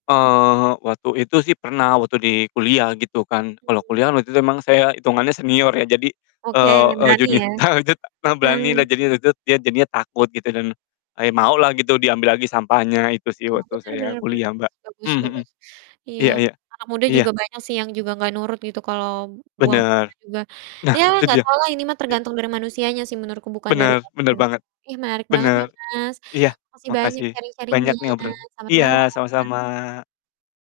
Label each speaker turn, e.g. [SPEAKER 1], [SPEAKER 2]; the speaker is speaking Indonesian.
[SPEAKER 1] Eee, waktu itu sih pernah, waktu di kuliah, gitu kan. Kalau
[SPEAKER 2] Mhm.
[SPEAKER 1] kuliah kan, waktu itu memang saya hitungannya senior ya. Jadi,
[SPEAKER 2] Oke,
[SPEAKER 1] eee eee,
[SPEAKER 2] berani
[SPEAKER 1] junio
[SPEAKER 2] ya?
[SPEAKER 1] tawa jud a ta berani lah,
[SPEAKER 2] Heeh.
[SPEAKER 1] jadi waktu itu dia jadinya takut, gitu. Dan, a ya mau lah gitu, diambil lagi sampahnya, itu sih
[SPEAKER 2] Oh,
[SPEAKER 1] waktu
[SPEAKER 2] bener bener
[SPEAKER 1] saya
[SPEAKER 2] bener
[SPEAKER 1] kuliah
[SPEAKER 2] Mas,
[SPEAKER 1] Mbak,
[SPEAKER 2] bagus
[SPEAKER 1] mhm mhm.
[SPEAKER 2] bagus. Iya,
[SPEAKER 1] Iya iya.
[SPEAKER 2] anak muda
[SPEAKER 1] Iya.
[SPEAKER 2] juga banyak sih yang juga nggak nurut gitu, kalau buang
[SPEAKER 1] Bener!
[SPEAKER 2] sampah juga,
[SPEAKER 1] Nah,
[SPEAKER 2] ya
[SPEAKER 1] itu
[SPEAKER 2] nggak
[SPEAKER 1] dia,
[SPEAKER 2] tau lah ini mah
[SPEAKER 1] i
[SPEAKER 2] tergantung dari manusianya sih menurutku bukan dari,
[SPEAKER 1] Bener bener
[SPEAKER 2] [unintelligible]
[SPEAKER 1] banget,
[SPEAKER 2] ih, menarik banget
[SPEAKER 1] bener.
[SPEAKER 2] ya Mas,
[SPEAKER 1] Iya,
[SPEAKER 2] makasih banyak
[SPEAKER 1] makasih
[SPEAKER 2] sharing-sharing-nya
[SPEAKER 1] banyak nih obrolan
[SPEAKER 2] selamat
[SPEAKER 1] iya,
[SPEAKER 2] malam.
[SPEAKER 1] sama-sama.